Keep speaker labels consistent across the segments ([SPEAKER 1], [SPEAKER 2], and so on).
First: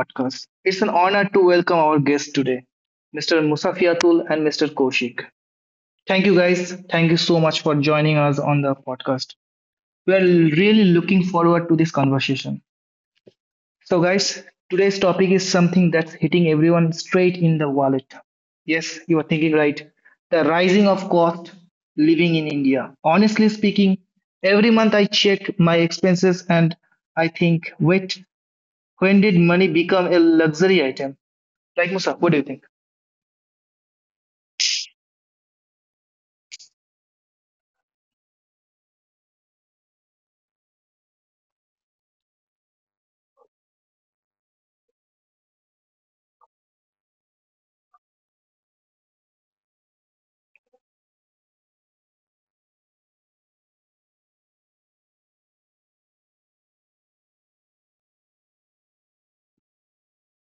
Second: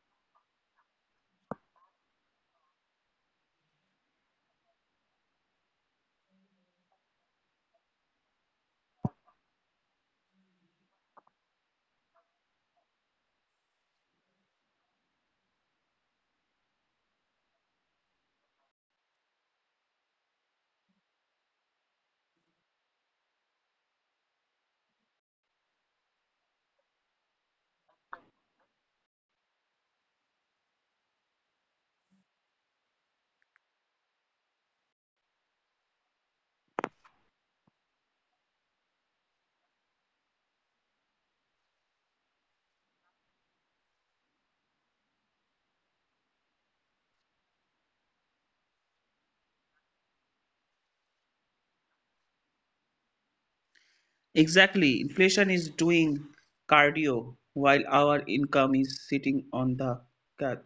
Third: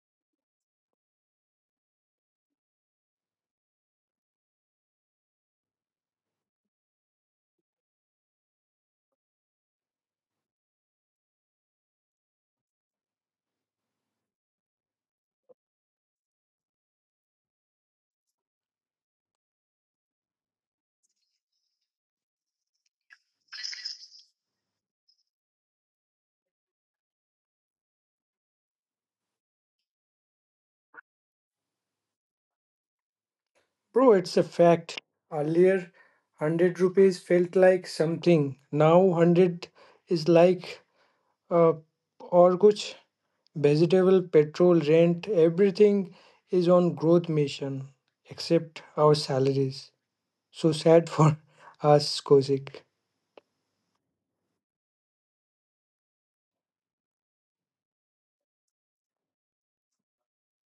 [SPEAKER 1] podcast. It's an honor to welcome our guests today, Mr. Musafiatul and Mr. Koshik. Thank you guys. Thank you so much for joining us on the podcast. We are really looking forward to this conversation. So, guys, today's topic is something that's hitting everyone straight in the wallet. Yes, you are thinking right. The rising of cost living in India. Honestly speaking, every month I check my expenses and I think, wait, when did money become a luxury item? Like Musa, what do you think?
[SPEAKER 2] Bro, it's a fact. Earlier, 100 rupees felt like something. Now, 100 is like uh, और कुछ vegetable, petrol, rent, everything is on growth mission except our salaries. So sad for us, Kosik.
[SPEAKER 3] Exactly. Inflation is doing cardio while our income is sitting on the couch.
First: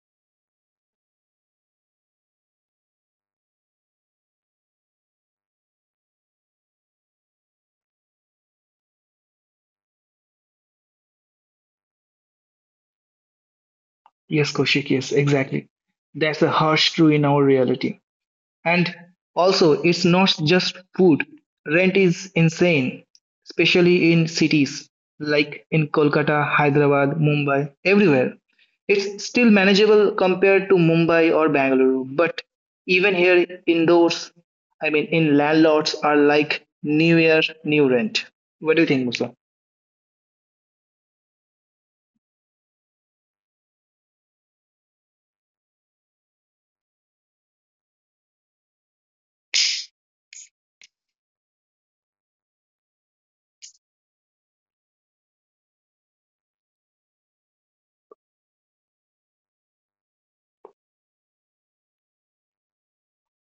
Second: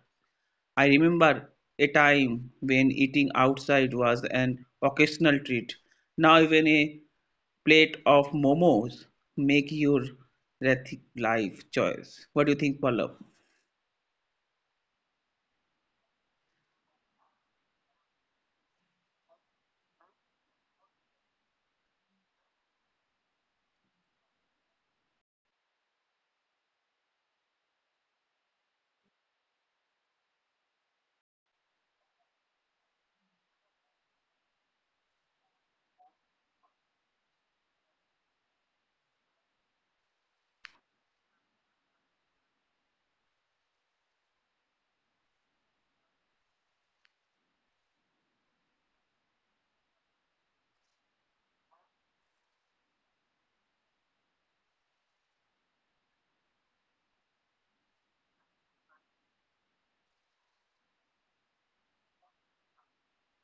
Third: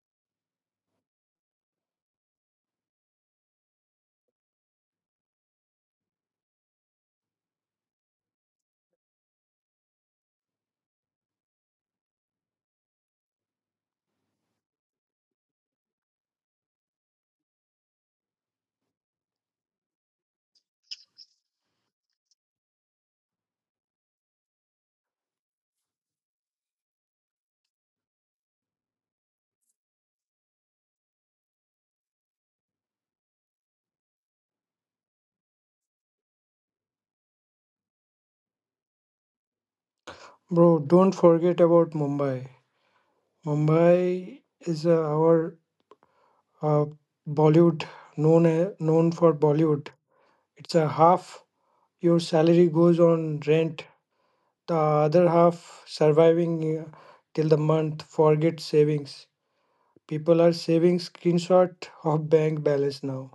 [SPEAKER 3] I remember a time when eating outside was an occasional treat. Now even a plate of momos make your ethic life choice. What do you think, Pallav?
[SPEAKER 1] Yes, Koshik, yes, exactly. That's a harsh truth in our reality. And also, it's not just food. Rent is insane, especially in cities like in Kolkata, Hyderabad, Mumbai, everywhere. It's still manageable compared to Mumbai or Bangalore, but even here indoors, I mean, in landlords are like new year, new rent. What do you think, Musa?
[SPEAKER 2] Bro, don't forget about Mumbai. Mumbai is our uh, Bollywood, known for Bollywood. It's a half your salary goes on rent. The other half surviving till the month, forget savings. People are saving screenshot of bank balance now.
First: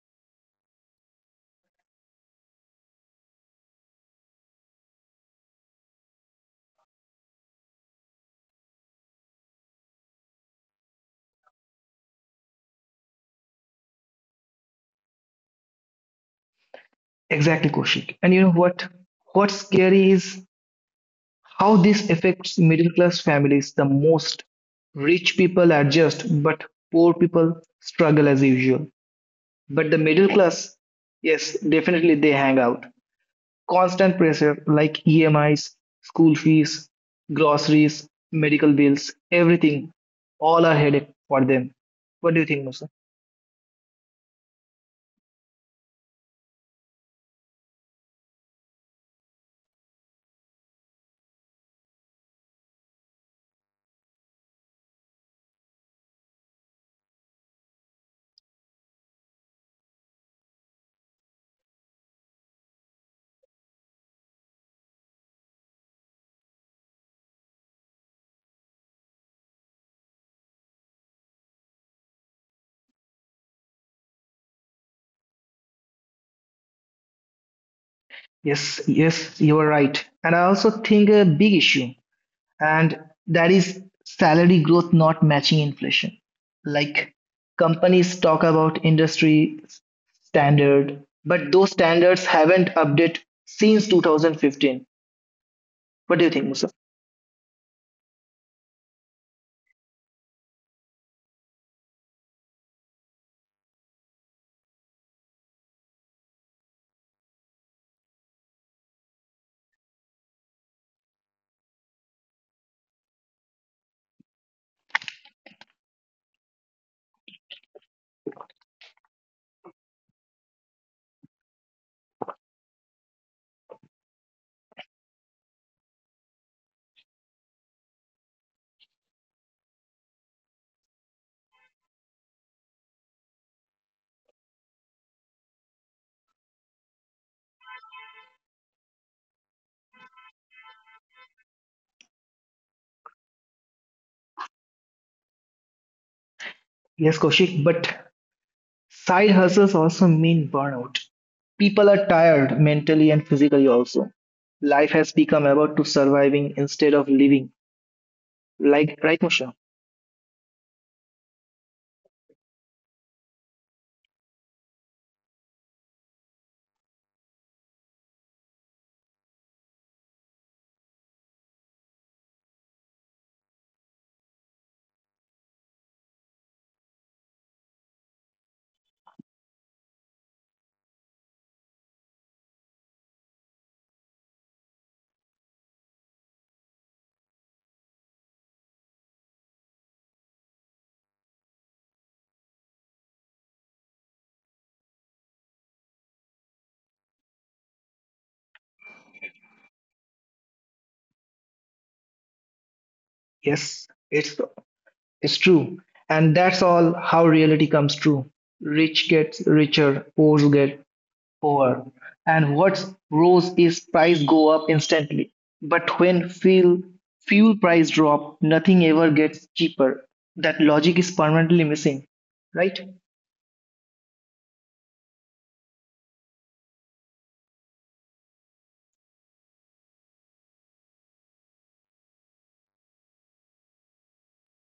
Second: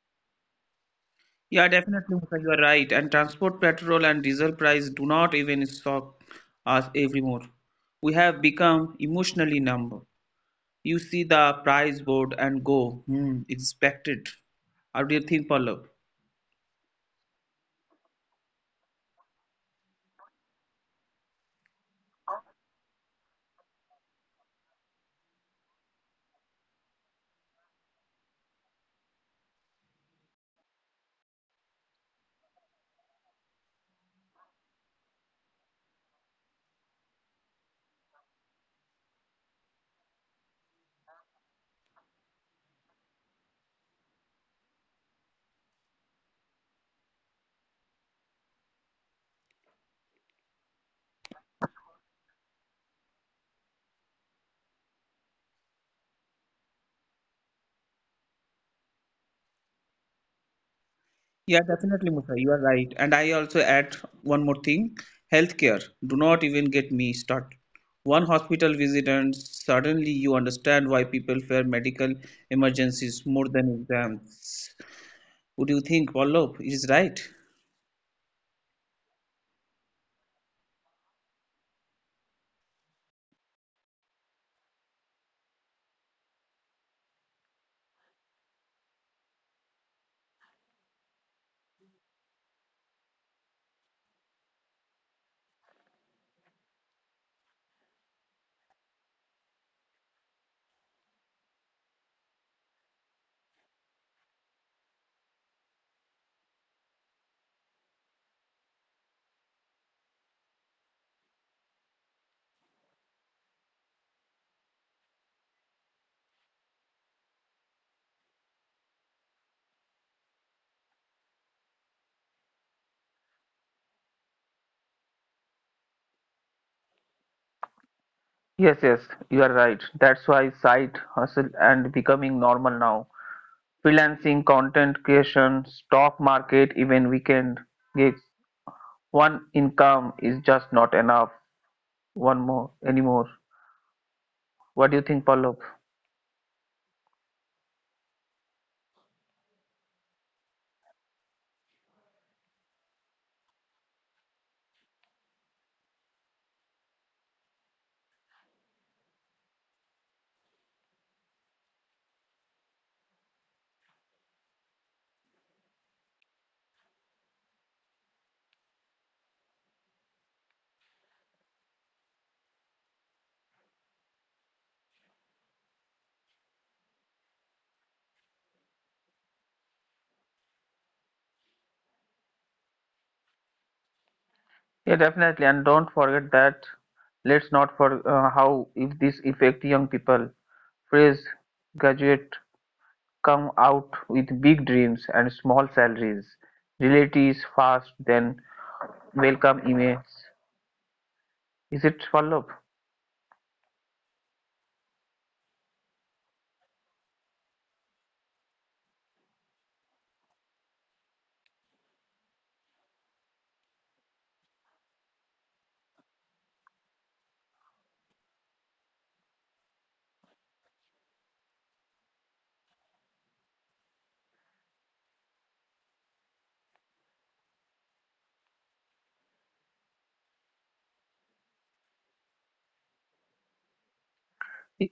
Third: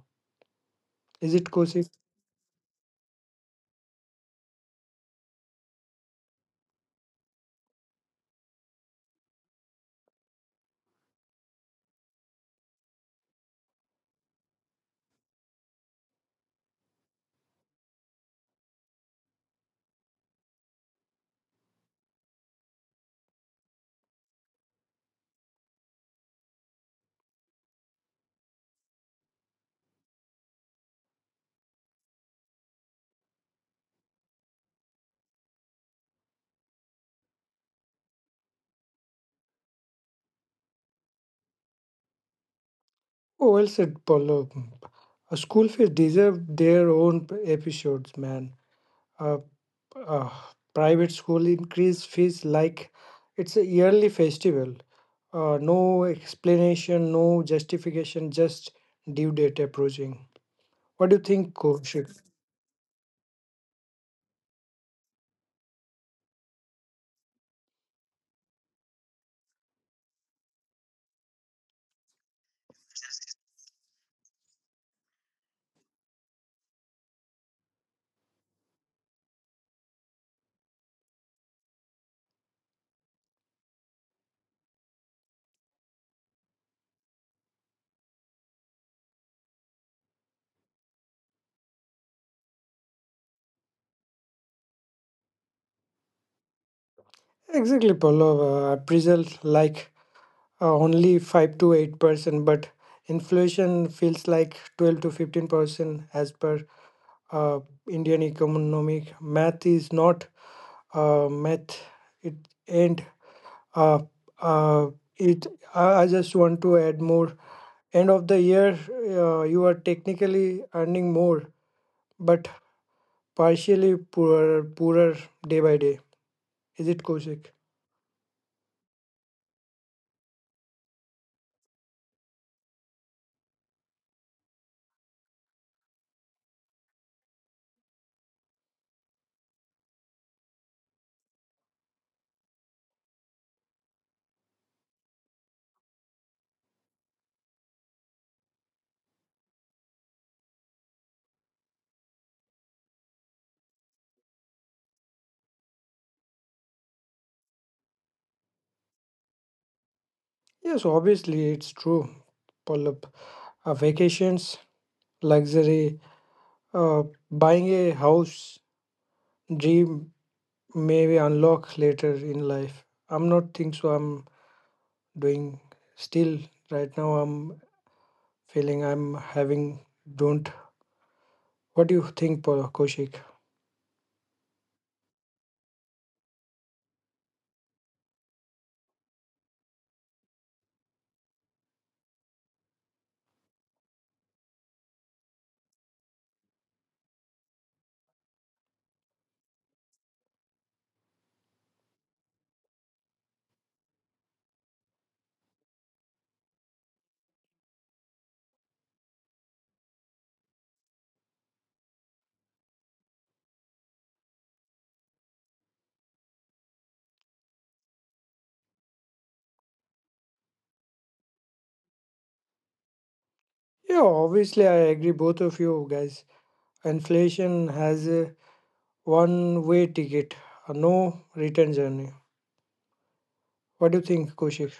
[SPEAKER 2] Is it
[SPEAKER 3] Yeah,
[SPEAKER 2] Kaushik?
[SPEAKER 3] definitely, Musa, you are right. And transport, petrol, and diesel price do not even shock us anymore. We have become emotionally numb. You see the price board and go, hmm, expected. How do you think, Pallav?
[SPEAKER 1] Exactly, Koshik. And you know what? What's scary is how this affects middle class families the most. Rich people adjust, but poor people struggle as usual. But the middle class, yes, definitely they hang out. Constant pressure like EMIs, school fees, groceries, medical bills, everything, all are headache for them. What do you think, Musa?
[SPEAKER 2] Oh, well said, Paulo. A school fees deserve their own episodes, man. A, a private school increase fees like it's a yearly festival. No explanation, no justification, just due date approaching. What do you
[SPEAKER 3] Yeah,
[SPEAKER 2] think,
[SPEAKER 3] definitely,
[SPEAKER 2] Kaushik?
[SPEAKER 3] Musa. You are right. And I also add one more thing. Healthcare. Do not even get me started. One hospital visit and suddenly you understand why people fear medical emergencies more than exams. Would you think, Pallav? It is right.
[SPEAKER 1] Yes, yes, you are right. And I also think a big issue and that is salary growth not matching inflation. Like companies talk about industry standard, but those standards haven't updated since 2015. What do you think, Musa?
[SPEAKER 2] Exactly, Pallav. Appraisal like only 5 to 8%, but inflation feels like 12 to 15% as per uh, Indian economic math is not math. It and uh, uh, it I just want to add more. End of the year, you are technically earning more, but partially poorer day by day. Is it Kosik?
[SPEAKER 3] Yes, yes, you are right. That's why side hustle and becoming normal now. Freelancing, content creation, stock market, even weekend gigs. One income is just not enough. One more anymore. What do you think, Pallav?
[SPEAKER 1] Yes, Koshik, but side hustles also mean burnout. People are tired mentally and physically also. Life has become about to surviving instead of living. Like right, Musha?
[SPEAKER 2] Yes, obviously, it's true, Pull up. Vacations, luxury. Uh, Buying a house, dream, maybe unlock later in life. I'm not think so. I'm doing still right now. I'm feeling I'm having don't. What do you think, Kaushik?
[SPEAKER 3] Yeah, definitely. And don't forget that. Let's not for how if this affect young people. Fresh graduate come out with big dreams and small salaries. Reality is fast, then welcome emails. Is it Pallav?
[SPEAKER 1] Yes, it's true. And that's all how reality comes true. Rich gets richer, poor get poorer. And what rose is price go up instantly. But when fuel price drop, nothing ever gets cheaper. That logic is permanently missing, right?
[SPEAKER 2] Yeah, obviously, I agree. Both of you guys. Inflation has a one-way ticket, a no return journey. What do you think, Kaushik?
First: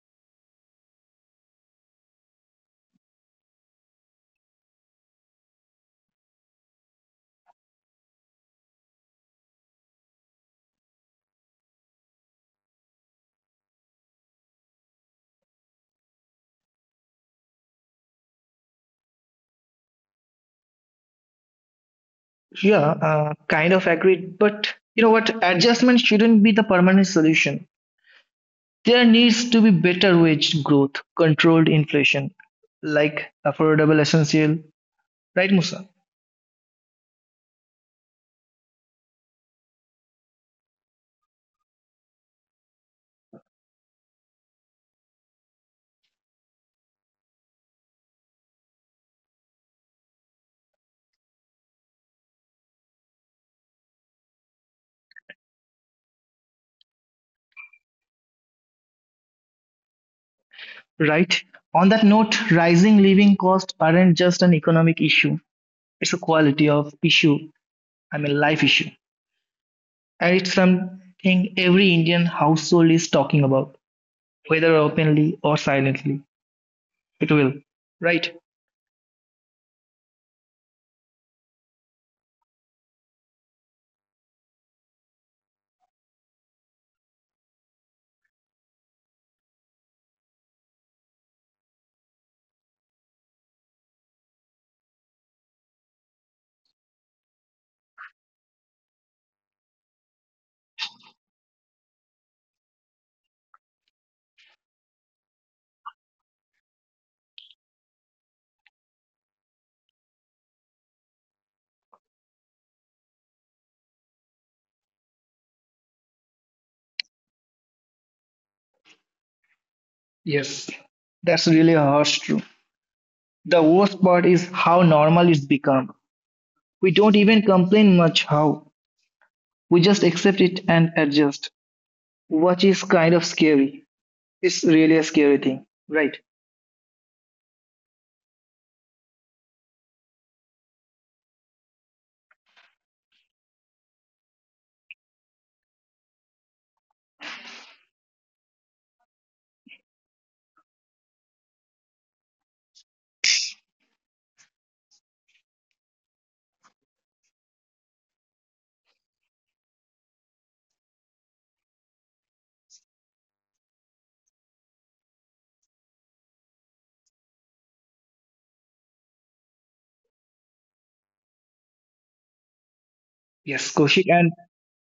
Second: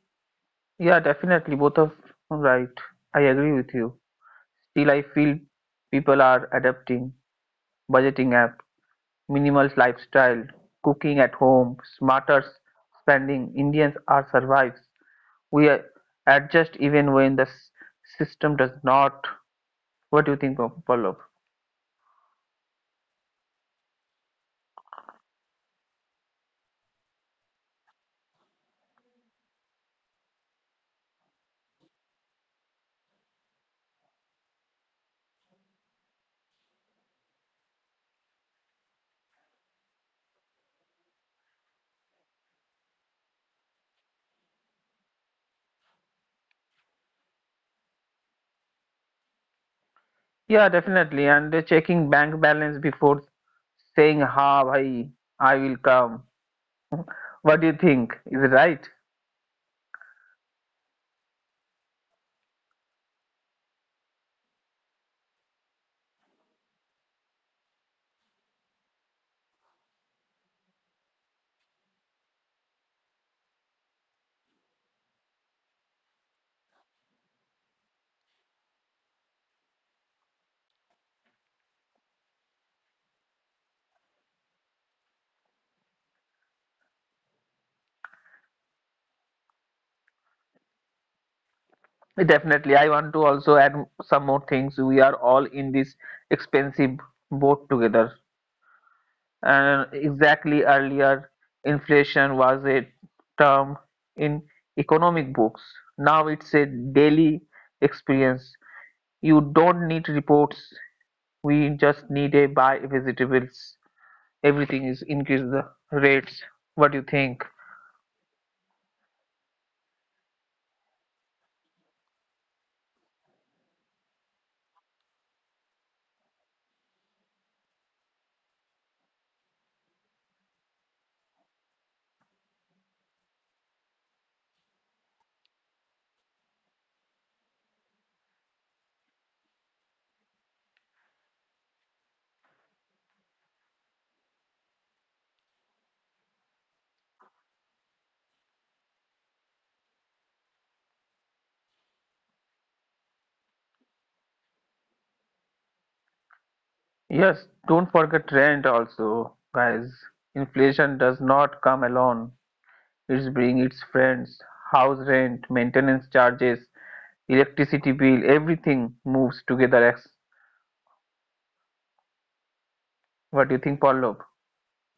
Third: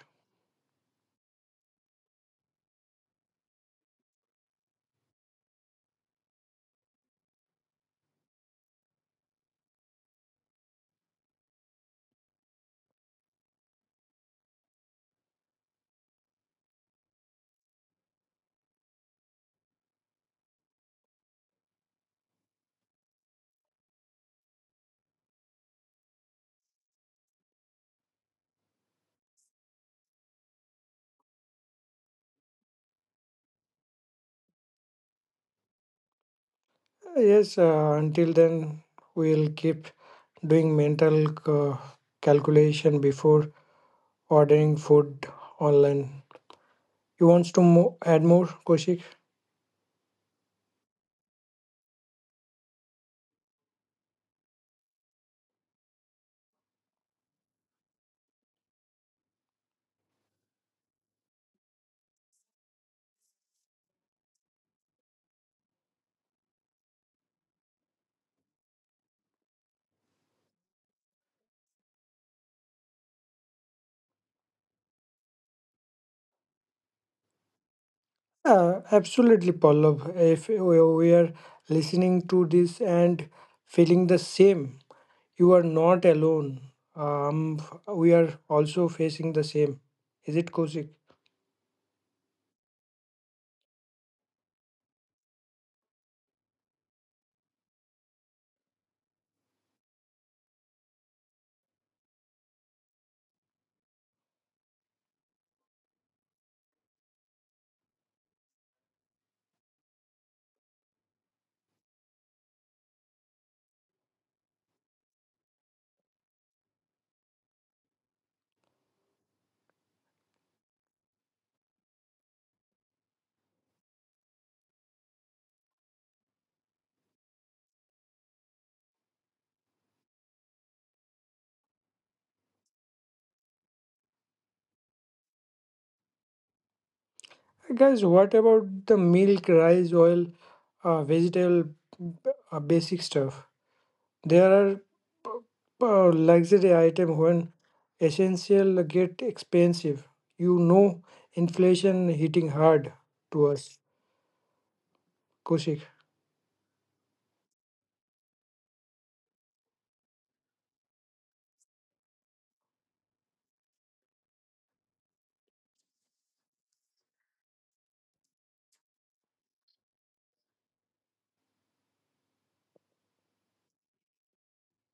[SPEAKER 3] Yeah, definitely. Both of right. I agree with you. Still, I feel people are adapting budgeting app, minimalist lifestyle, cooking at home, smarter spending. Indians are survives. We are- adjust even when the system does not. What do you think, Pallav?
[SPEAKER 1] Yeah, kind of agreed. But you know what? Adjustment shouldn't be the permanent solution. There needs to be better wage growth, controlled inflation, like affordable essential, right, Musa?
[SPEAKER 2] Yes. Until then, we'll keep doing mental calculation before ordering food online. You want to add more, Koshik?
[SPEAKER 3] Yeah, definitely. And they're checking bank balance before saying, "Ha, bhai, I will come." What do you think? Is it right?
[SPEAKER 1] Right? On that note, rising living costs aren't just an economic issue, it's a quality of issue, I mean, life issue. And it's something every Indian household is talking about, whether openly or silently. It will. Right?
[SPEAKER 2] Yeah, absolutely, Pallav. If we are listening to this and feeling the same, you are not alone. Um, we are also facing the same. Is it Koshik?
[SPEAKER 3] Definitely, I want to also add some more things. We are all in this expensive boat together. And earlier, inflation was a term in economic books. Now it's a daily experience. You don't need reports. We just need a buy vegetables. Everything is increase the rates. What do you think?
[SPEAKER 1] Yes. That's really harsh truth. The worst part is how normal it's become. We don't even complain much how. We just accept it and adjust, which is kind of scary. It's really a scary thing. Right.
[SPEAKER 2] Guys, what about the milk, rice, oil, vegetable, basic stuff? There are luxury item when essential get expensive. You know, inflation hitting hard to us, Kushik.
[SPEAKER 3] Yes, don't forget rent also, guys. Inflation does not come alone. It's bring its friends, house rent, maintenance charges, electricity bill, everything moves together. What do you
[SPEAKER 1] Yes,
[SPEAKER 3] think,
[SPEAKER 1] Koshik.
[SPEAKER 3] Pallav?
[SPEAKER 1] And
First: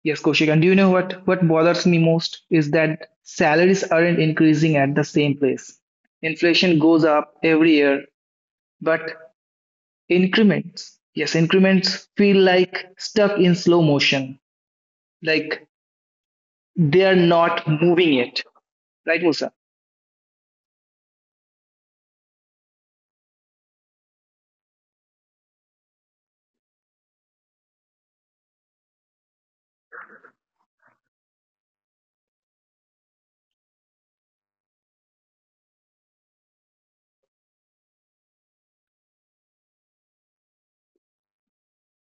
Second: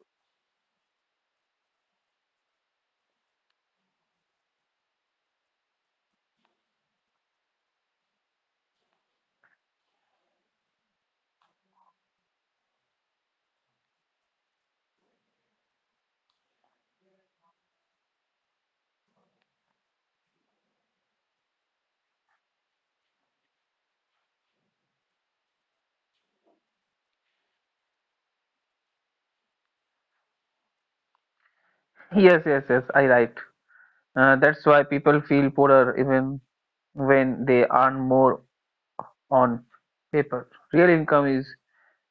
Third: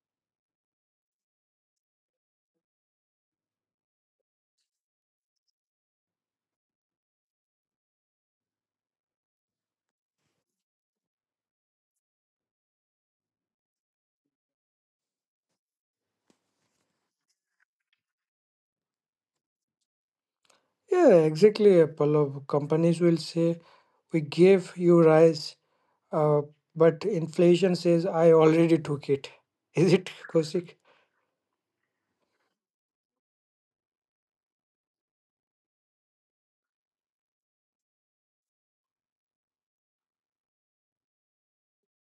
[SPEAKER 1] yes, Kaushik. And do you know what bothers me most is that salaries aren't increasing at the same place. Inflation goes up every year, but increments, yes, increments feel like stuck in slow motion, like they are not moving yet. Right, Musa?
[SPEAKER 2] Yeah, exactly. A couple of companies will say we gave you rise, uh, but inflation says I already took it. Is it Kosik?
[SPEAKER 3] Yes, yes, yes, I right. That's why people feel poorer even when they earn more on paper. Real income is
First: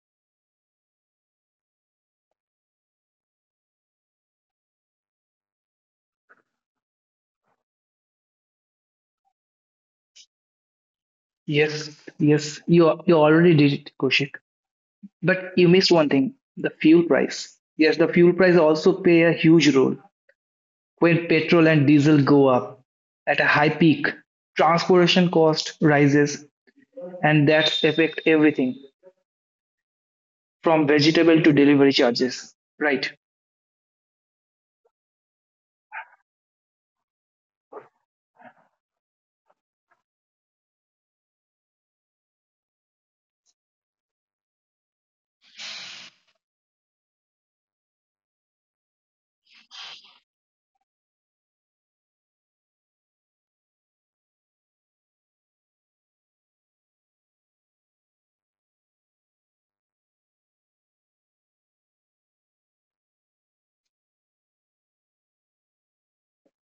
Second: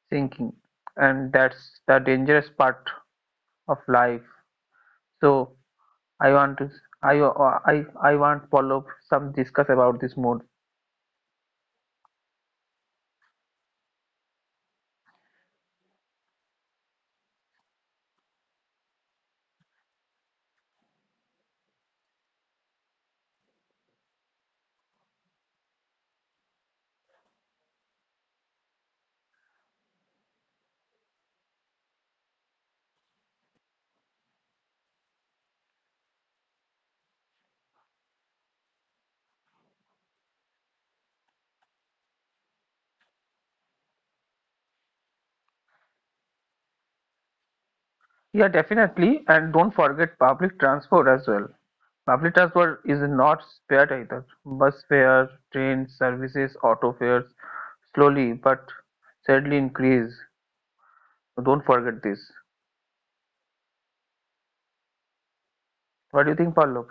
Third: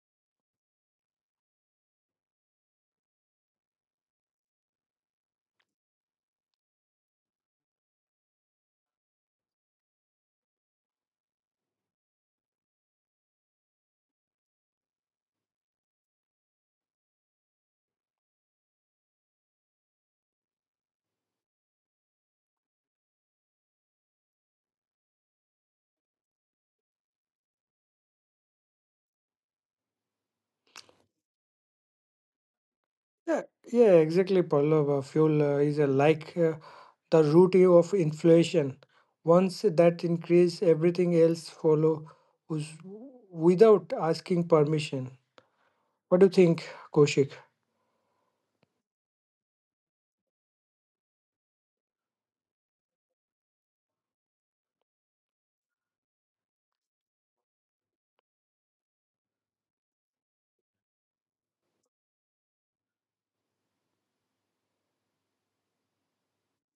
[SPEAKER 3] sinking, and that's the dangerous part of life. So I want to, I, I want Pallav some discuss about this more.
[SPEAKER 1] Yes, yes, you already did it, Kaushik. But you missed one thing, the fuel price. Yes, the fuel price also play a huge role. When petrol and diesel go up at a high peak, transportation cost rises and that affects everything from vegetable to delivery charges. Right.
[SPEAKER 2] Yeah, yeah, exactly, Pallav. Fuel is a, like, the root of inflation. Once that increase, everything else follows without asking permission. What do you think, Koshik?
[SPEAKER 3] Yeah, definitely. And don't forget public transport as well. Public transport is not spared either. Bus fare, train services, auto fares slowly but steadily increase. So don't forget this. What do you think, Pallab?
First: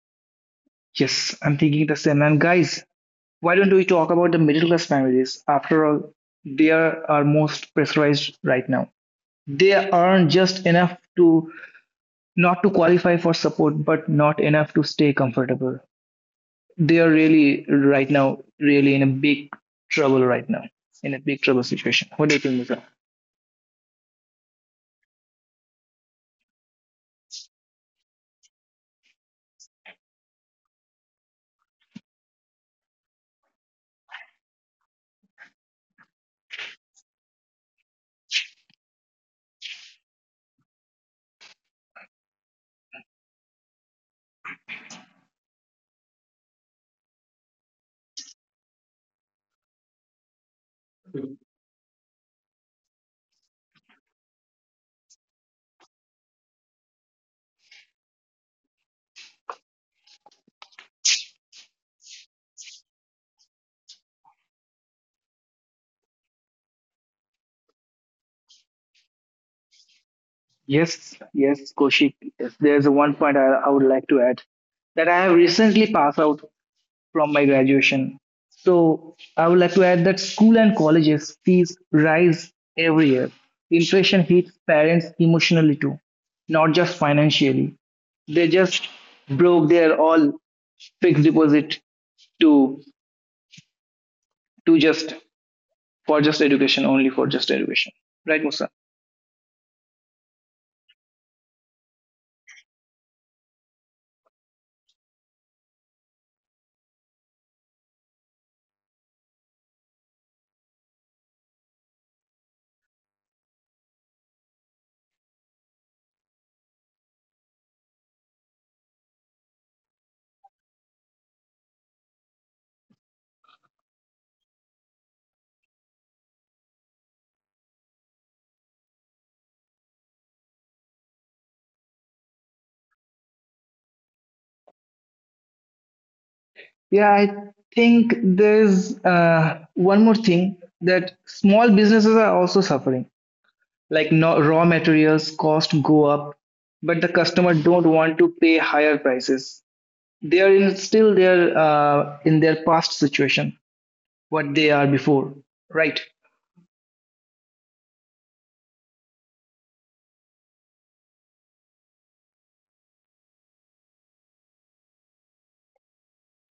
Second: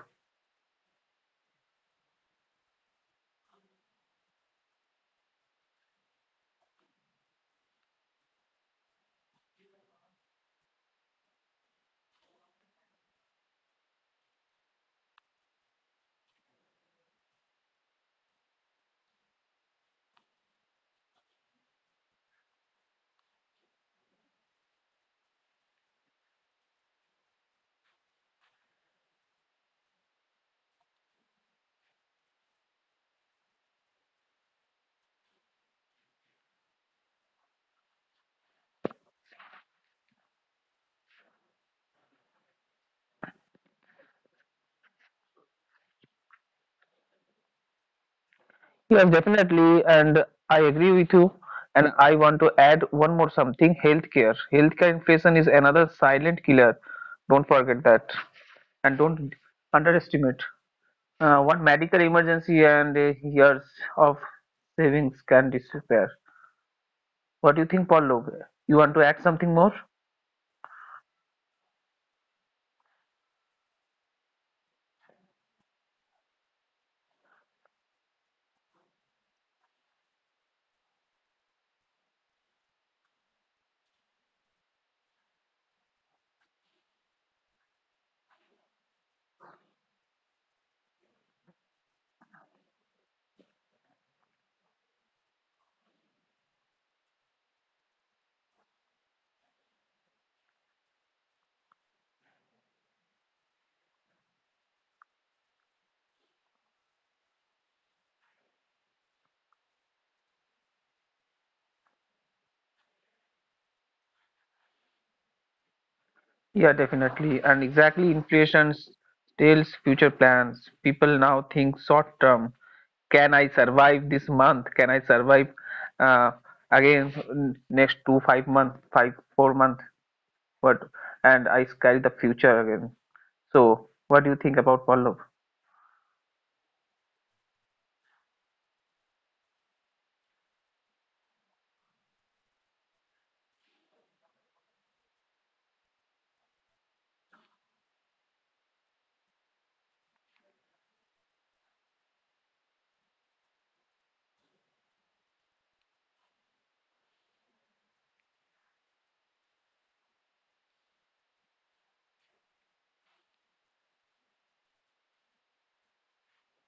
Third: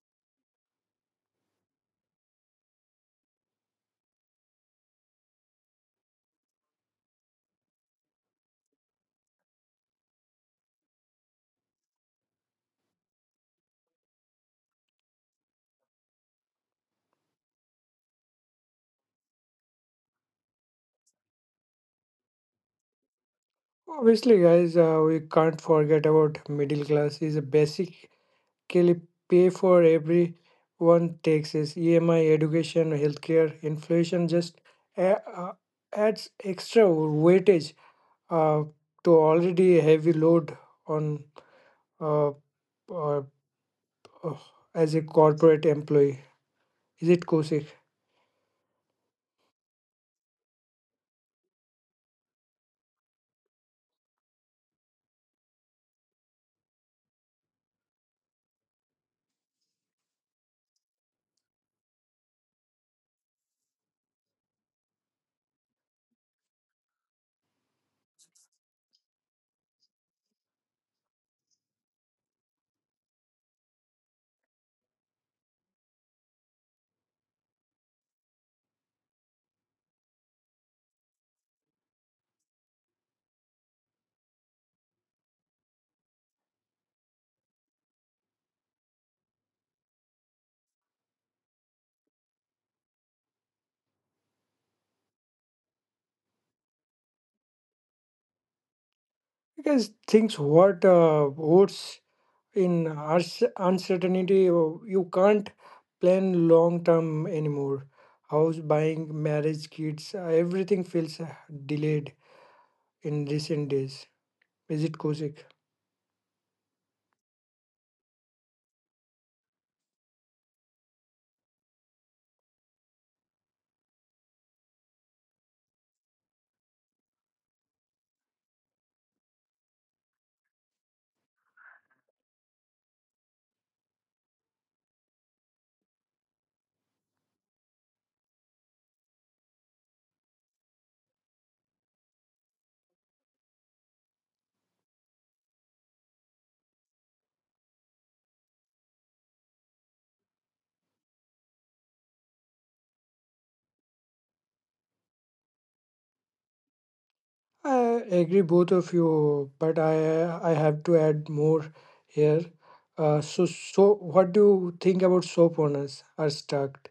[SPEAKER 1] Yes, I'm thinking the same. And guys, why don't we talk about the middle class families? After all, they are most pressurized right now. They earn just enough to not to qualify for support, but not enough to stay comfortable. They are really right now really in a big trouble right now in a big trouble situation. What do you think, Musa?
[SPEAKER 2] Obviously, guys, we can't forget about middle class is a basically pay for everyone: taxes, EMI, education, healthcare. Inflation just a- uh, adds extra weightage uh, to already heavy load on uh, uh, Oh, as a corporate employee. Is it Kaushik?
[SPEAKER 3] Yes, definitely, and I agree with you. And I want to add one more something, healthcare. Healthcare inflation is another silent killer. Don't forget that. And don't underestimate. One medical emergency and years of savings can disappear. What do you think, Paul Logue? You want to add something more?
[SPEAKER 1] Yes, yes, Koshik, yes. There's one point I would like to add that I have recently passed out from my graduation, so I would like to add that school and colleges fees rise every year. Inflation hits parents emotionally too, not just financially. They just broke their all fixed deposit to to just for just education, only for just education. Right, Musa?
[SPEAKER 2] Because things what's in uncertainty, you can't plan long term anymore. House buying, marriage, kids, everything feels delayed in recent days. Is it Kaushik?
[SPEAKER 3] Yeah, definitely. And exactly, inflation steals future plans. People now think short term. Can I survive this month? Can I survive uh, again next two, 5 months, five, 4 months? What? And I sky the future again. So, what do you think about Paul Logue?
[SPEAKER 1] Yeah, I think there's one more thing that small businesses are also suffering. Like no, raw materials cost go up, but the customer don't want to pay higher prices. They are in, still there in their past situation, what they are before. Right,
[SPEAKER 2] I agree, both of you, but I have to add more here. So what do you think about soap owners are stuck:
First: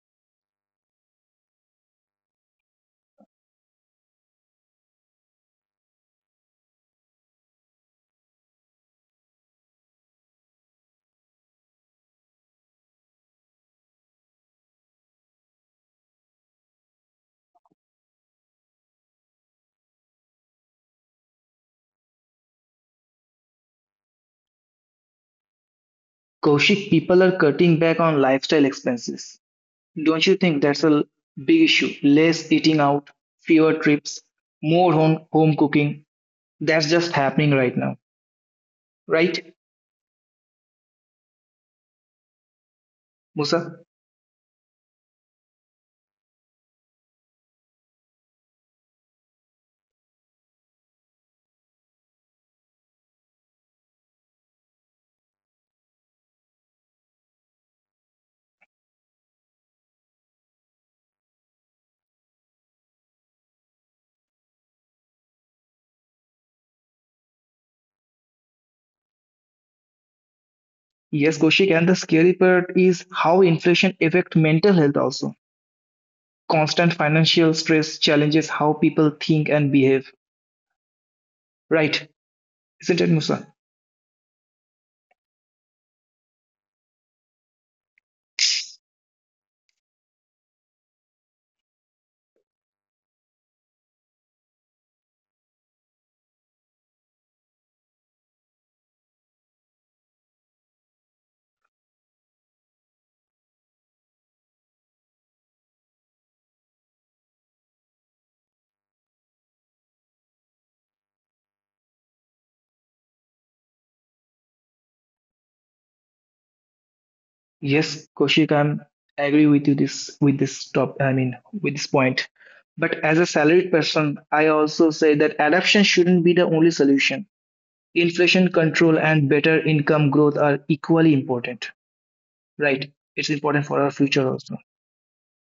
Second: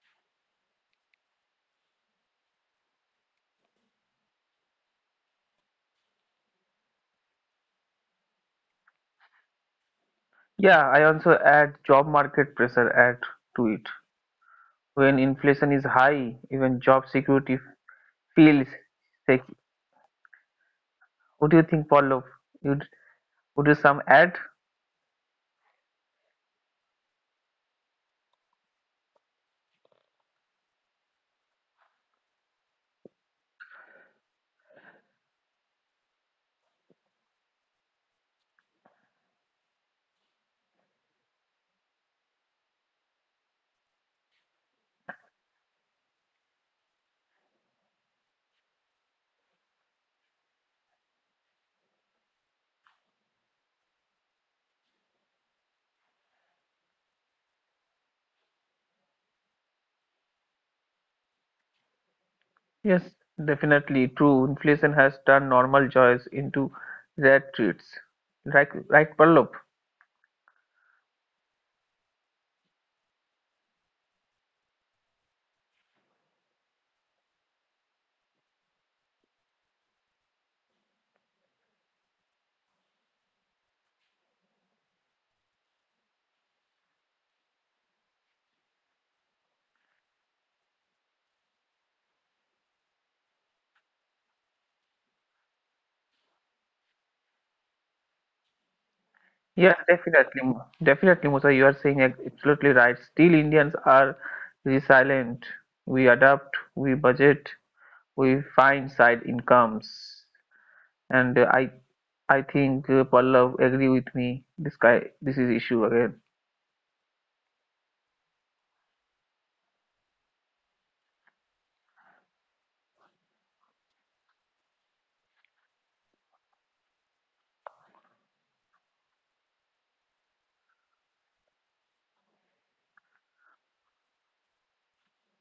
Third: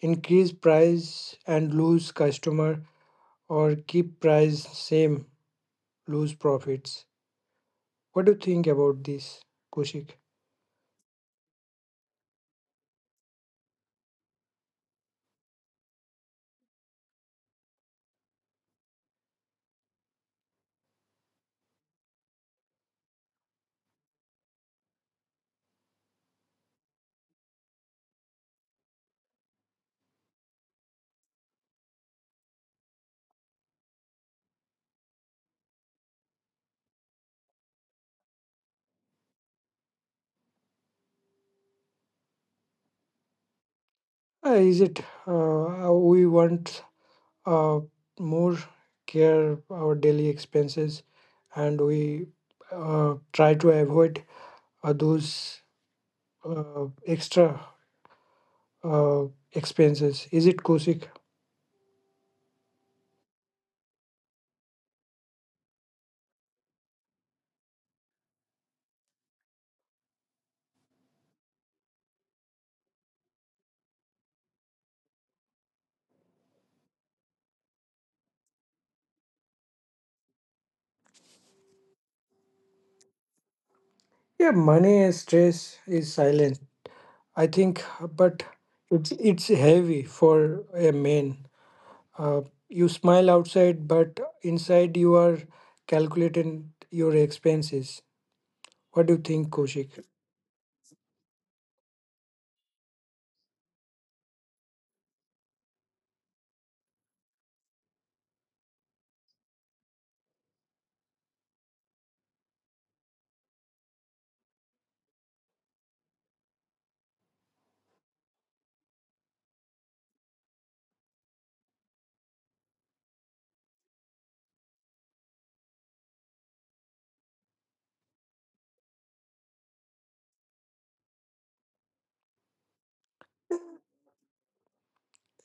[SPEAKER 2] increase price and lose customer, or keep price same, lose profits? What do you think about this, kushik?
[SPEAKER 3] Yeah, I also add job market pressure add to it when inflation is high, even job security feels shaky. What do you think, Pallav? Would would you some add?
[SPEAKER 1] Kaushik, people are cutting back on lifestyle expenses. Don't you think that's a big issue? Less eating out, fewer trips, more home cooking. That's just happening right now, right, Musa?
[SPEAKER 2] Is it we want uh, more care our daily expenses, and we uh, try to avoid those uh, extra uh, expenses? Is it kushik?
[SPEAKER 3] Yes, definitely true. Inflation has turned normal joys into rare treats. Right, right, Pallav.
[SPEAKER 1] Yes, Koshik, and the scary part is how inflation affects mental health also. Constant financial stress challenges how people think and behave, right? Isn't it, Musa?
[SPEAKER 2] Yeah, money and stress is silent, I think. But it's heavy for a man. Uh, you smile outside, but inside you are calculating your expenses. What do you think,
[SPEAKER 3] Yeah,
[SPEAKER 2] Koshik?
[SPEAKER 3] definitely, definitely, Musa. You are saying absolutely right. Still, Indians are resilient. We adapt, we budget, we find side incomes. And I think Pallav agree with me. This guy, this is issue again.
[SPEAKER 1] Yes, Koshik, I agree with you this with this top. I mean, with this point. But as a salaried person, I also say that adaptation shouldn't be the only solution. Inflation control and better income growth are equally important, right? It's important for our future also.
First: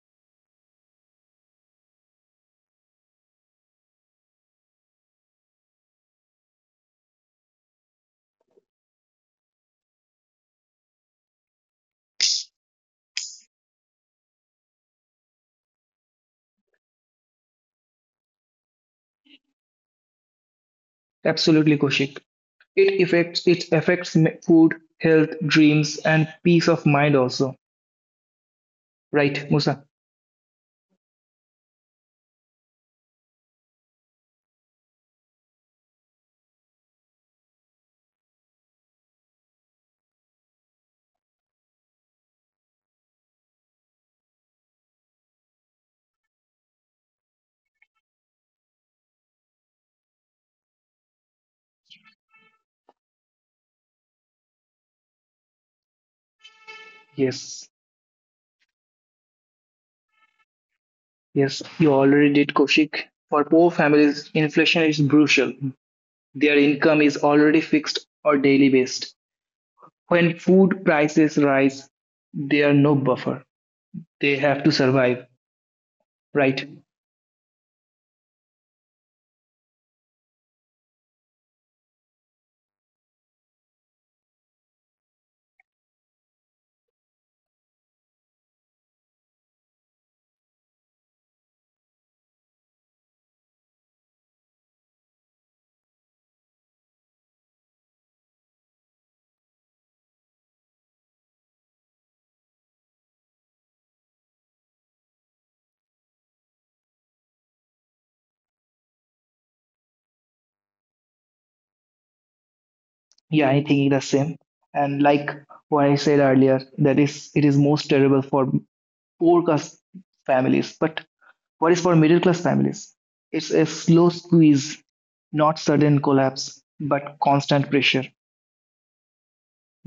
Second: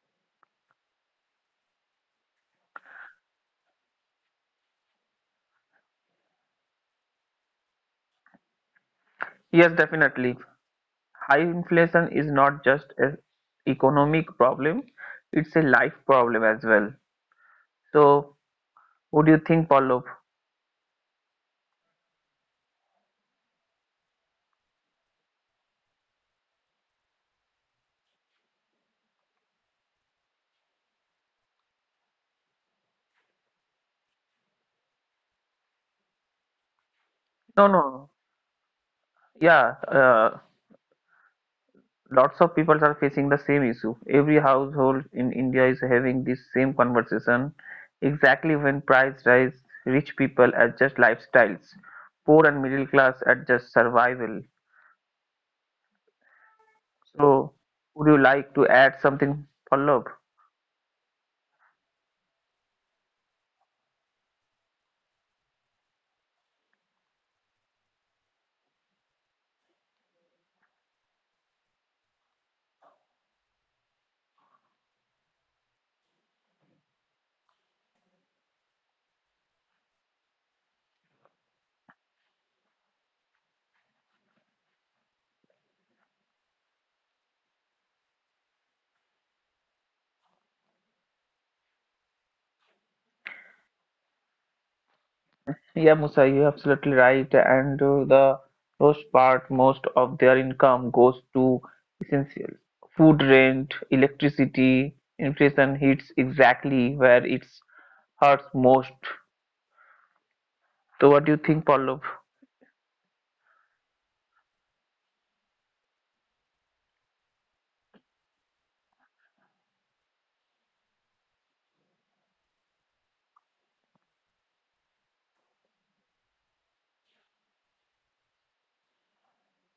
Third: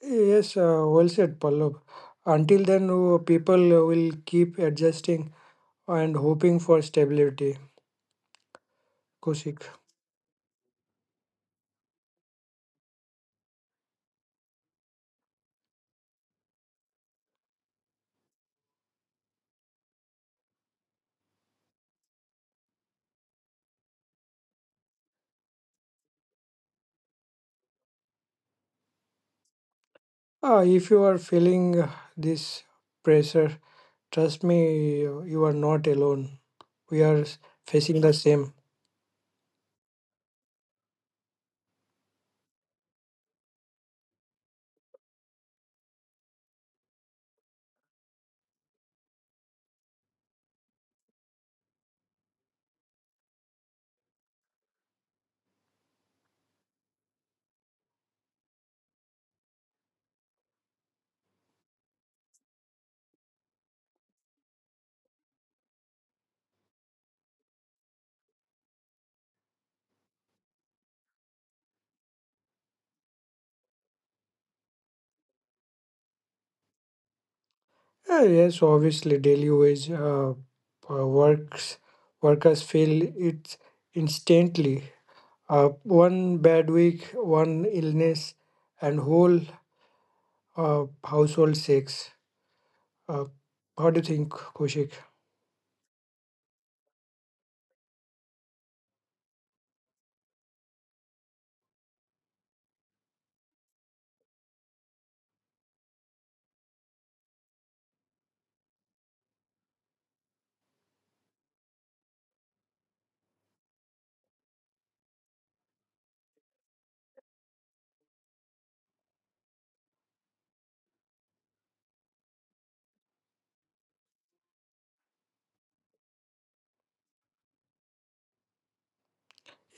[SPEAKER 2] Yes, well said, Pallab. Until then, people will keep adjusting and hoping for stability, Koshik.
[SPEAKER 3] Yes, definitely. High inflation is not just an economic problem; it's a life problem as well. So, what do you think, Pallav?
[SPEAKER 1] Absolutely, Koshik. It affects food, health, dreams and peace of mind also, right, Musa?
[SPEAKER 2] If you are feeling this pressure, trust me, you are not alone. We are
[SPEAKER 3] No, no,
[SPEAKER 2] facing
[SPEAKER 3] no.
[SPEAKER 2] the same.
[SPEAKER 3] Yeah, lots of people are facing the same issue. Every household in India is having this same conversation. Exactly when price rise, rich people adjust lifestyles, poor and middle class adjust survival. So,
[SPEAKER 1] Yes,
[SPEAKER 3] would you like to add something, Pallab?
[SPEAKER 1] yes, you already did, Koshik. For poor families inflation is brutal. Their income is already fixed or daily based. When food prices rise, they are no buffer. They have to survive, right?
[SPEAKER 2] Yes, obviously, daily wage works workers feel it instantly. One bad week, one illness, and whole household shakes. Uh, what do you think, Koshik?
[SPEAKER 3] Yeah, Musa, you're absolutely right. And the most part, most of their income goes to essentials. Food rent, electricity, inflation hits exactly where it hurts most. So, what do you think, Pallab?
[SPEAKER 1] Yeah, I'm thinking the same. And like what I said earlier, that is it is most terrible for poor class families. But what is for middle class families? It's a slow squeeze, not sudden collapse, but constant pressure.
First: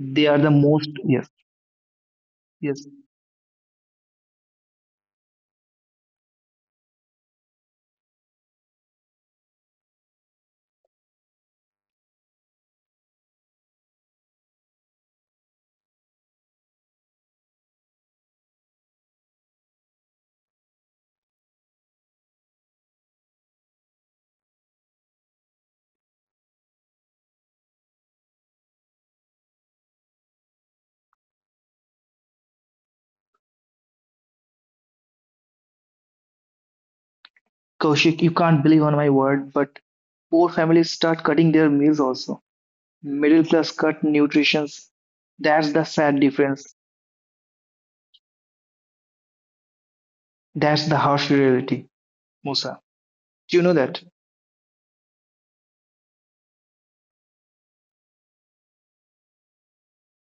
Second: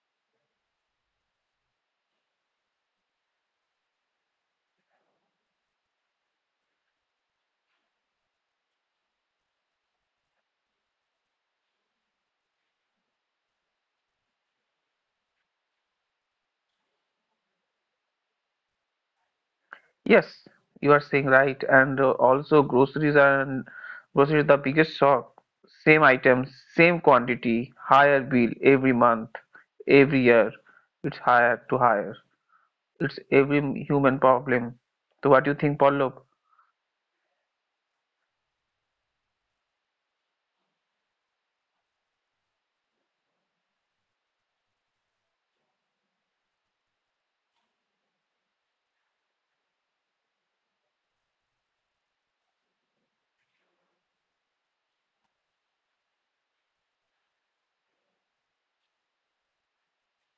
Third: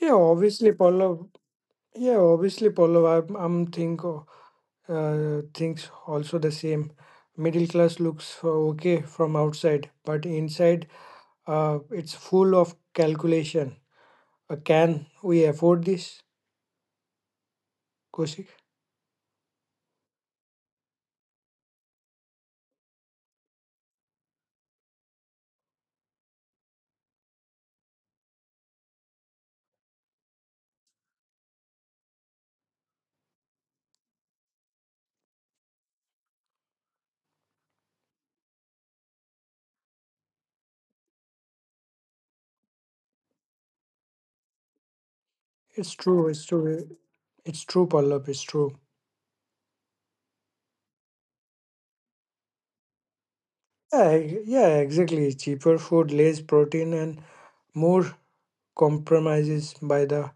[SPEAKER 2] Yeah,
[SPEAKER 1] are the
[SPEAKER 2] obviously,
[SPEAKER 1] most
[SPEAKER 2] Pallav.
[SPEAKER 1] yes,
[SPEAKER 2] Yeah, obviously,
[SPEAKER 1] yes.
[SPEAKER 2] Pallav. I'm thinks also the same. Middle class looks okay from outside, but inside, it's full of calculation. But can we afford this, Kosi?
[SPEAKER 3] Yes, you are saying right, and also groceries and groceries the biggest shock. Same item, same quantity, higher bill every month, every year. It's higher to higher. It's every human problem. So what do you think, Pallav?
[SPEAKER 1] Kaushik, you can't believe on my word, but poor families start cutting their meals also. Middle class cut nutritions. That's the
[SPEAKER 2] It's
[SPEAKER 1] sad
[SPEAKER 2] true. It's
[SPEAKER 1] difference.
[SPEAKER 2] true. It's true, Pallab. It's true.
[SPEAKER 1] That's the harsh reality, Musa. Do you know that?
[SPEAKER 2] Yeah, yeah, exactly. Cheaper food, less protein, and more compromises by the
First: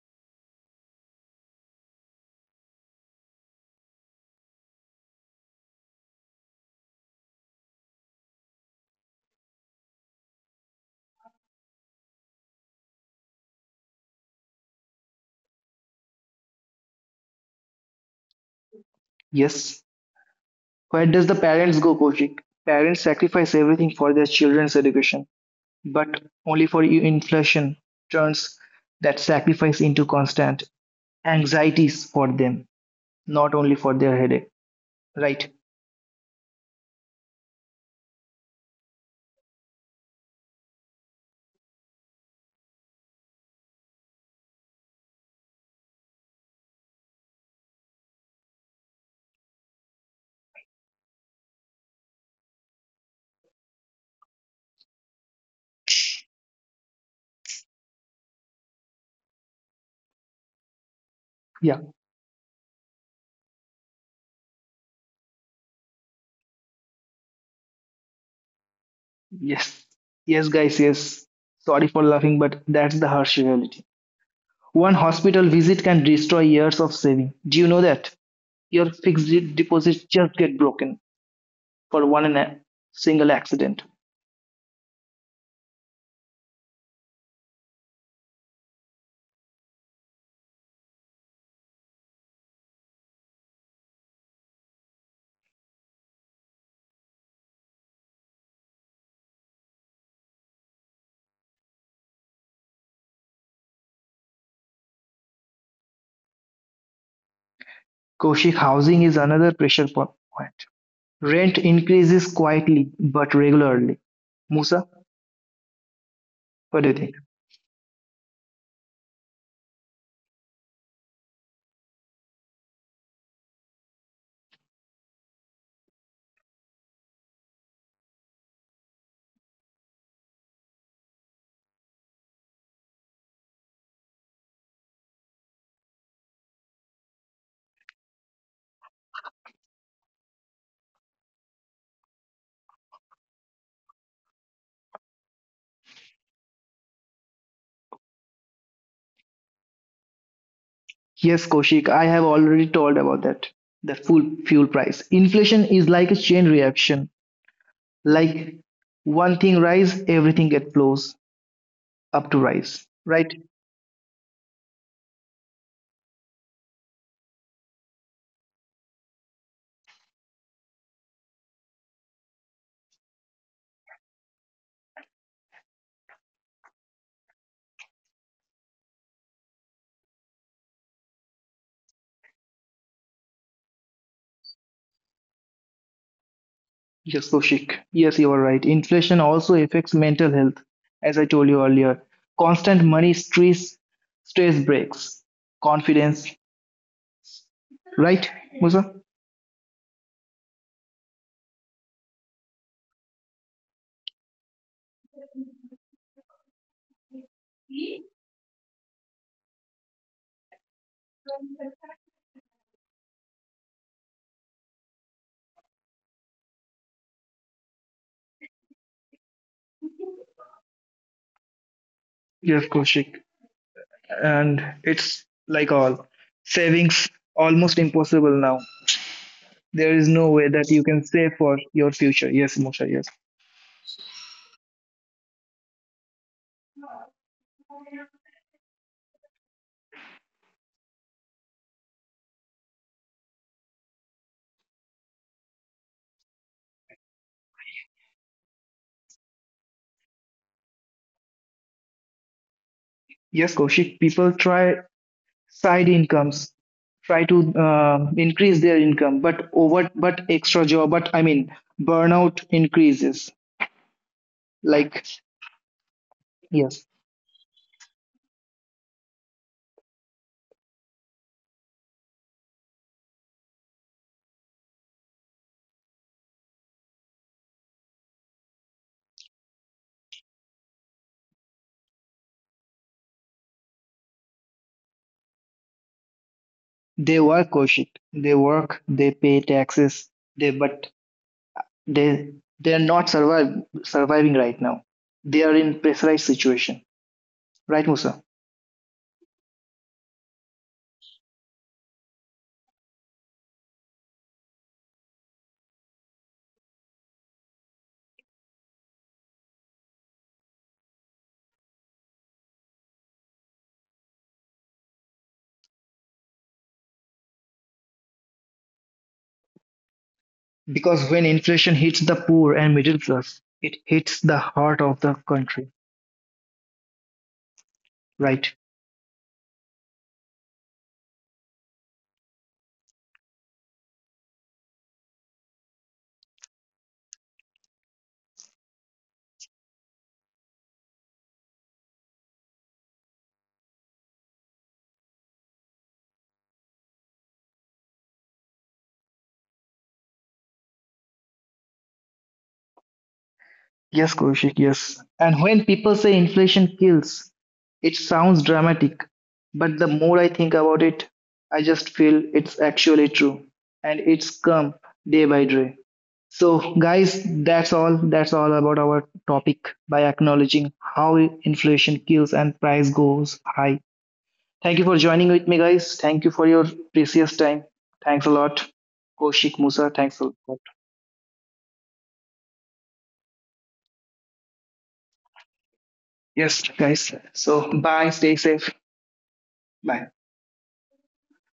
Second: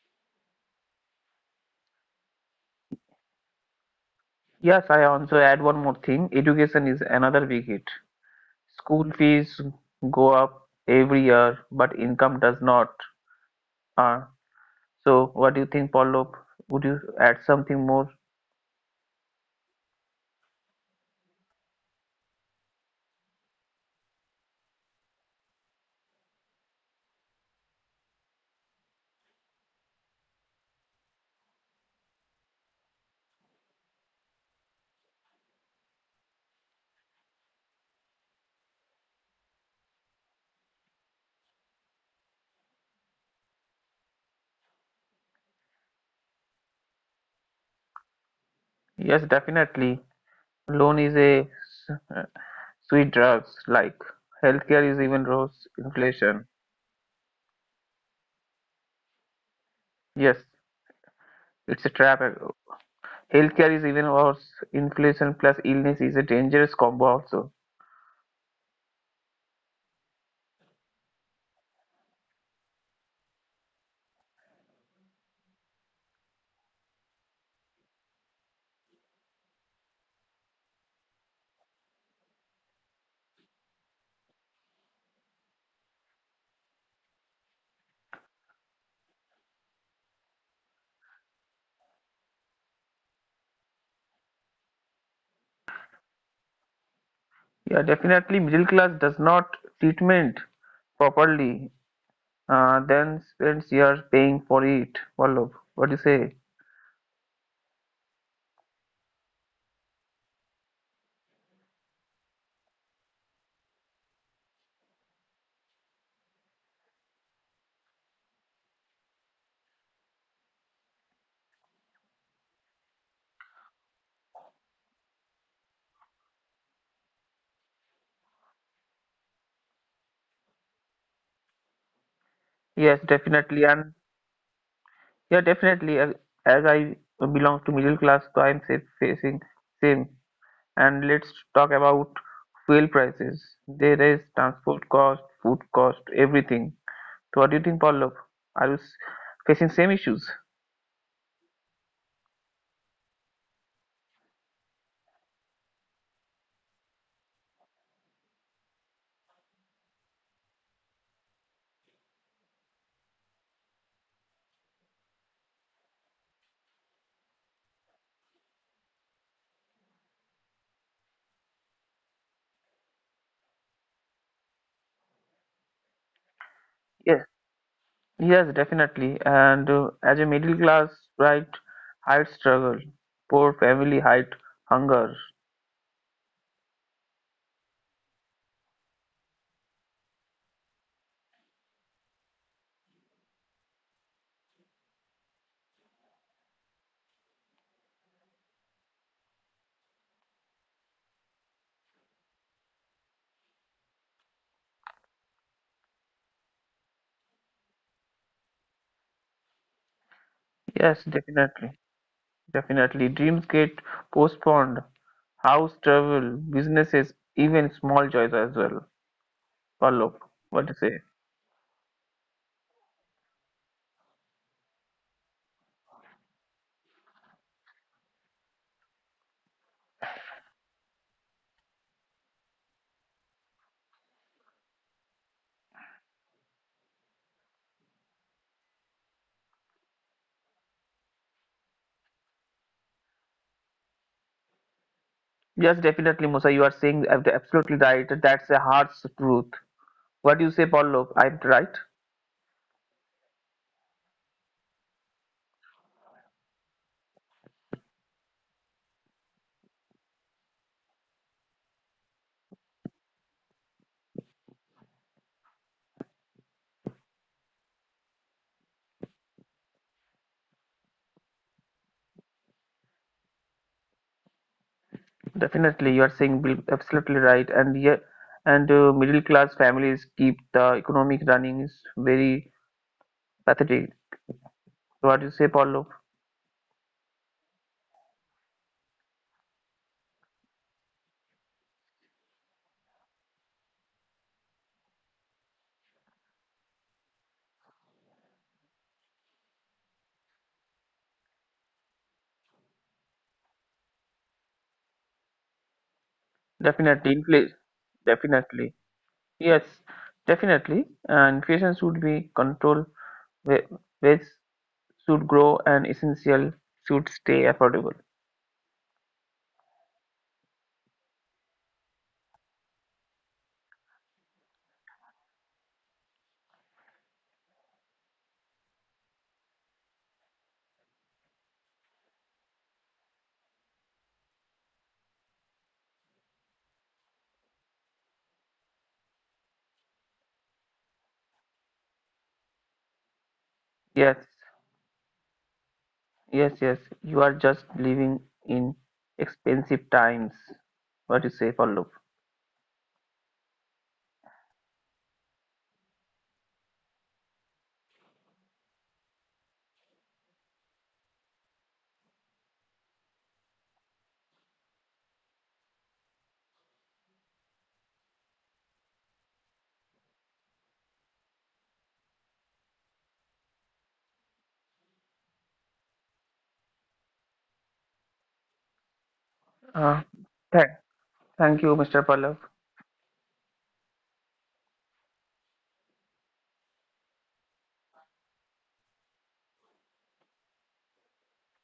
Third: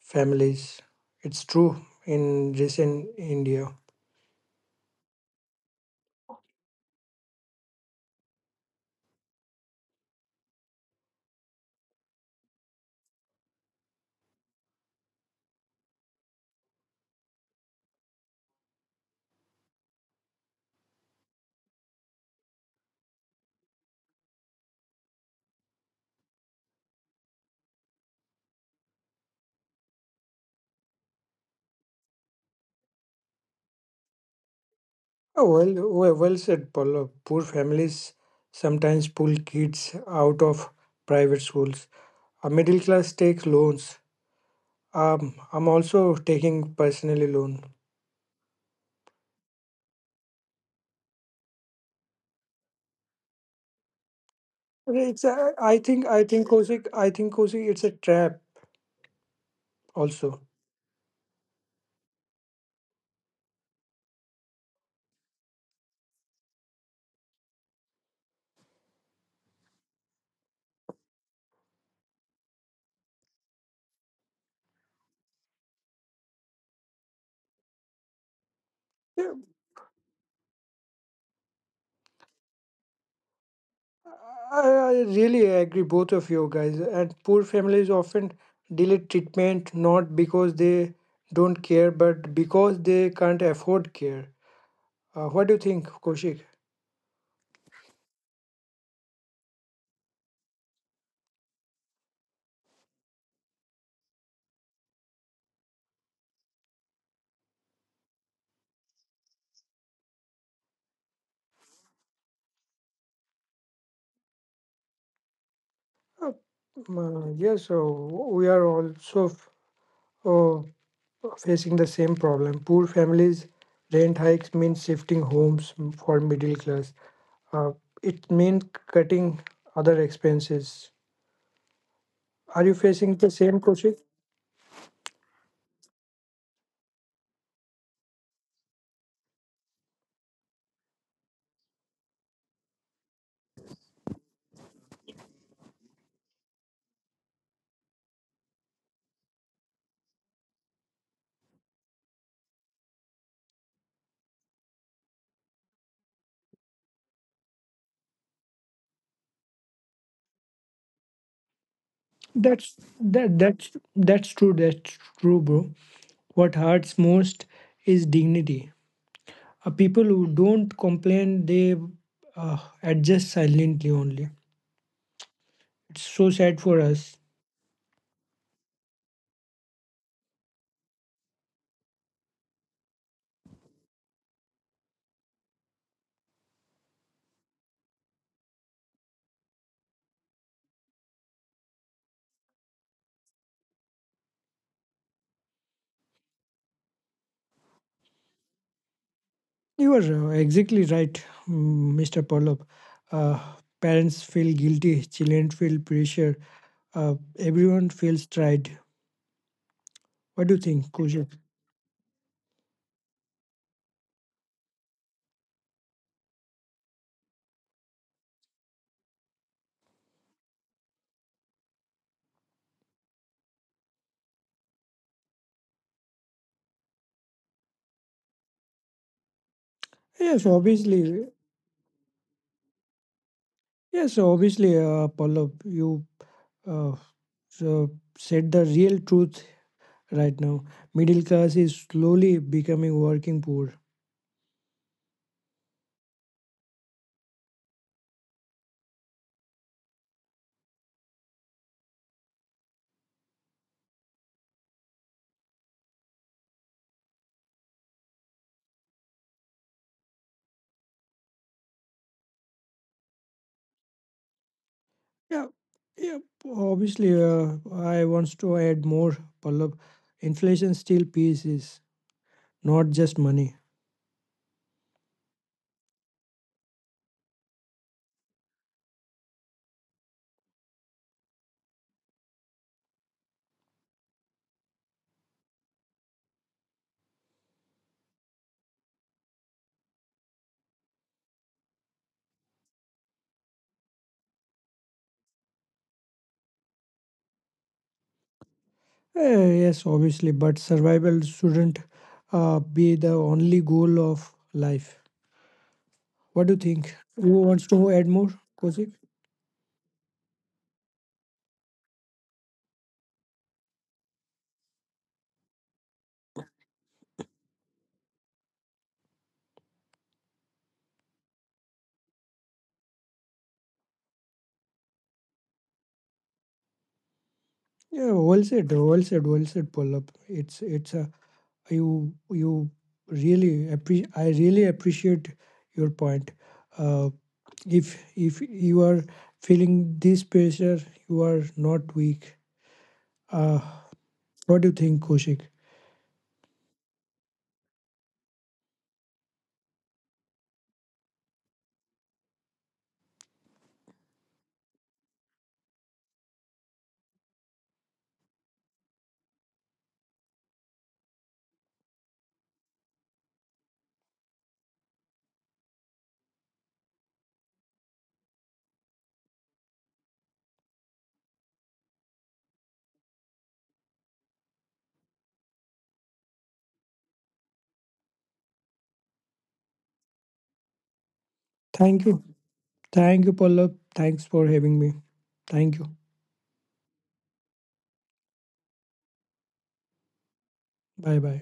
[SPEAKER 2] families. It's true in India.
[SPEAKER 3] Yes, I also add one more thing. Education is another big hit. School fees go up every year, but income does not. Uh, so what do you think, Pallav? Would you add something more?
[SPEAKER 1] Yes. Where does the parents go, Koshik? Parents sacrifice everything for their children's education, but only for you inflation turns that sacrifice into constant anxieties for them, not only for their headache.
[SPEAKER 2] Oh,
[SPEAKER 1] Right?
[SPEAKER 2] well, well, well said, Pallab. Poor families sometimes pull kids out of private schools. A middle class takes loans. I'm also taking personally loan.
[SPEAKER 3] Yes, definitely. Loan is a s- sweet drugs like healthcare is
[SPEAKER 2] Okay,
[SPEAKER 3] even worse
[SPEAKER 2] I think I
[SPEAKER 3] inflation.
[SPEAKER 2] think Kosik, I think Kosik, it's a trap
[SPEAKER 3] Yes,
[SPEAKER 2] also.
[SPEAKER 1] Yeah.
[SPEAKER 3] it's a trap. Healthcare is even worse. Inflation plus illness is a dangerous combo also.
[SPEAKER 1] Yes. Yes, guys, yes. Sorry for laughing, but that's the harsh reality. One hospital visit can destroy years of saving. Do you know that? Your fixed
[SPEAKER 2] Yeah,
[SPEAKER 1] deposits just get broken for one in a single accident.
[SPEAKER 2] I really agree, both of you guys. And poor families often delay treatment not because they don't care, but because they can't afford care. What do you think, Kosik?
[SPEAKER 3] Yeah, definitely middle class does not treatment properly, then spends years paying for it. Vallabh, what do you say?
[SPEAKER 1] Koshik, housing is another pressure po- point. Rent increases quietly but regularly. Musa,
[SPEAKER 2] Uh,
[SPEAKER 1] what do you think?
[SPEAKER 2] yes, so we are also uh, facing the same problem. Poor families, rent hikes mean shifting homes for middle class. Uh, it means cutting other expenses. Are you
[SPEAKER 3] Yes,
[SPEAKER 2] facing the
[SPEAKER 3] definitely.
[SPEAKER 2] same,
[SPEAKER 3] And
[SPEAKER 2] Kaushik?
[SPEAKER 3] yeah, definitely. As I belong to middle class, so I'm facing same. And let's talk about fuel prices. They raise transport cost, food cost, everything. So what do you think, Pallav? Are you facing same issues?
[SPEAKER 1] Yes, Koshik, I have already told about that. The full fuel price. Inflation is like a chain reaction. Like one thing rise, everything gets flows up to rise.
[SPEAKER 2] That's
[SPEAKER 1] Right?
[SPEAKER 2] that that's that's true. That's true, bro. What hurts most is dignity. People who don't complain, they adjust silently only. It's so sad for
[SPEAKER 3] Yes,
[SPEAKER 2] us.
[SPEAKER 3] yes, definitely. And as a middle class, right, height struggle, poor family, height hunger.
[SPEAKER 1] Yes, Koshik. Yes, you are right. Inflation also affects mental health, as I told you earlier. Constant money stress breaks confidence. Right, Musa?
[SPEAKER 2] You are exactly right, Mr. Pallab. Uh, parents feel guilty, children feel pressure, everyone feels tried. What do you
[SPEAKER 3] Yes,
[SPEAKER 2] think, Kushal?
[SPEAKER 3] definitely, definitely. Dreams get postponed. House travel, businesses, even small joys as well. Pallav, what do you say?
[SPEAKER 1] Yes, Koshik, and it's like all savings almost impossible now. There is no way
[SPEAKER 2] Yes,
[SPEAKER 1] that you can save
[SPEAKER 2] obviously.
[SPEAKER 1] for your future. Yes, Moshe. Yes,
[SPEAKER 2] Yes, obviously, Pallab, you uh, so said the real truth right now. Middle class is slowly becoming working poor.
[SPEAKER 3] Yes, definitely, Musa. You are saying absolutely right. That's a harsh truth. What do you say, Paulo? I'm right.
[SPEAKER 1] yes, Kaushik. People try side incomes, try to increase their income, but over, but extra job. But I mean, burnout increases. Like
[SPEAKER 2] Yeah, yeah.
[SPEAKER 1] yes,
[SPEAKER 2] Obviously, I wants to add more. Pallab, inflation still pieces, not just money.
[SPEAKER 3] Definitely, you are saying absolutely right. And yeah, and middle class families keep the economic running is very pathetic. What do you say, Paulo?
[SPEAKER 1] they work, Kaushik. They work. They pay taxes. They but they are not survive, surviving right now. They are in pressurized situation. Right, Musa?
[SPEAKER 2] Yes, obviously, but survival shouldn't be the only goal of life. What do you
[SPEAKER 3] Definitely,
[SPEAKER 2] think? Who
[SPEAKER 3] inflation.
[SPEAKER 2] wants to add more,
[SPEAKER 3] Definitely,
[SPEAKER 2] Kosik?
[SPEAKER 3] yes, definitely. Inflation should be controlled. wa- Wages should grow, and essential should stay affordable.
[SPEAKER 1] Because when inflation hits the poor and middle class, it hits the heart of the country,
[SPEAKER 2] Yeah, well
[SPEAKER 1] right?
[SPEAKER 2] said, well said, well said, Pallab. It's a you you really appre- I really appreciate your point. Uh, if you are feeling this pressure, you are not weak. Uh,
[SPEAKER 3] Yes.
[SPEAKER 2] what do you think, Kosik?
[SPEAKER 3] Yes, yes, you are just living in expensive times. What you say, Pallav?
[SPEAKER 1] Yes, Kaushik, yes. And when people say inflation kills, it sounds dramatic, but the more I think about it, I just feel it's actually true. And it's come day by day. So, guys, that's all. That's all about our topic by acknowledging how inflation kills and price goes high. Thank you for joining with me, guys. Thank you for your precious time. Thanks a lot. Koshik Musa,
[SPEAKER 3] Uh,
[SPEAKER 1] thanks a lot.
[SPEAKER 3] th- Thank you, Mr.
[SPEAKER 2] Thank
[SPEAKER 3] Pallav.
[SPEAKER 2] you, thank you, Pallab. Thanks for having me. Thank you.
[SPEAKER 1] Yes, guys. So, bye. Stay safe. Bye.
[SPEAKER 2] Bye bye.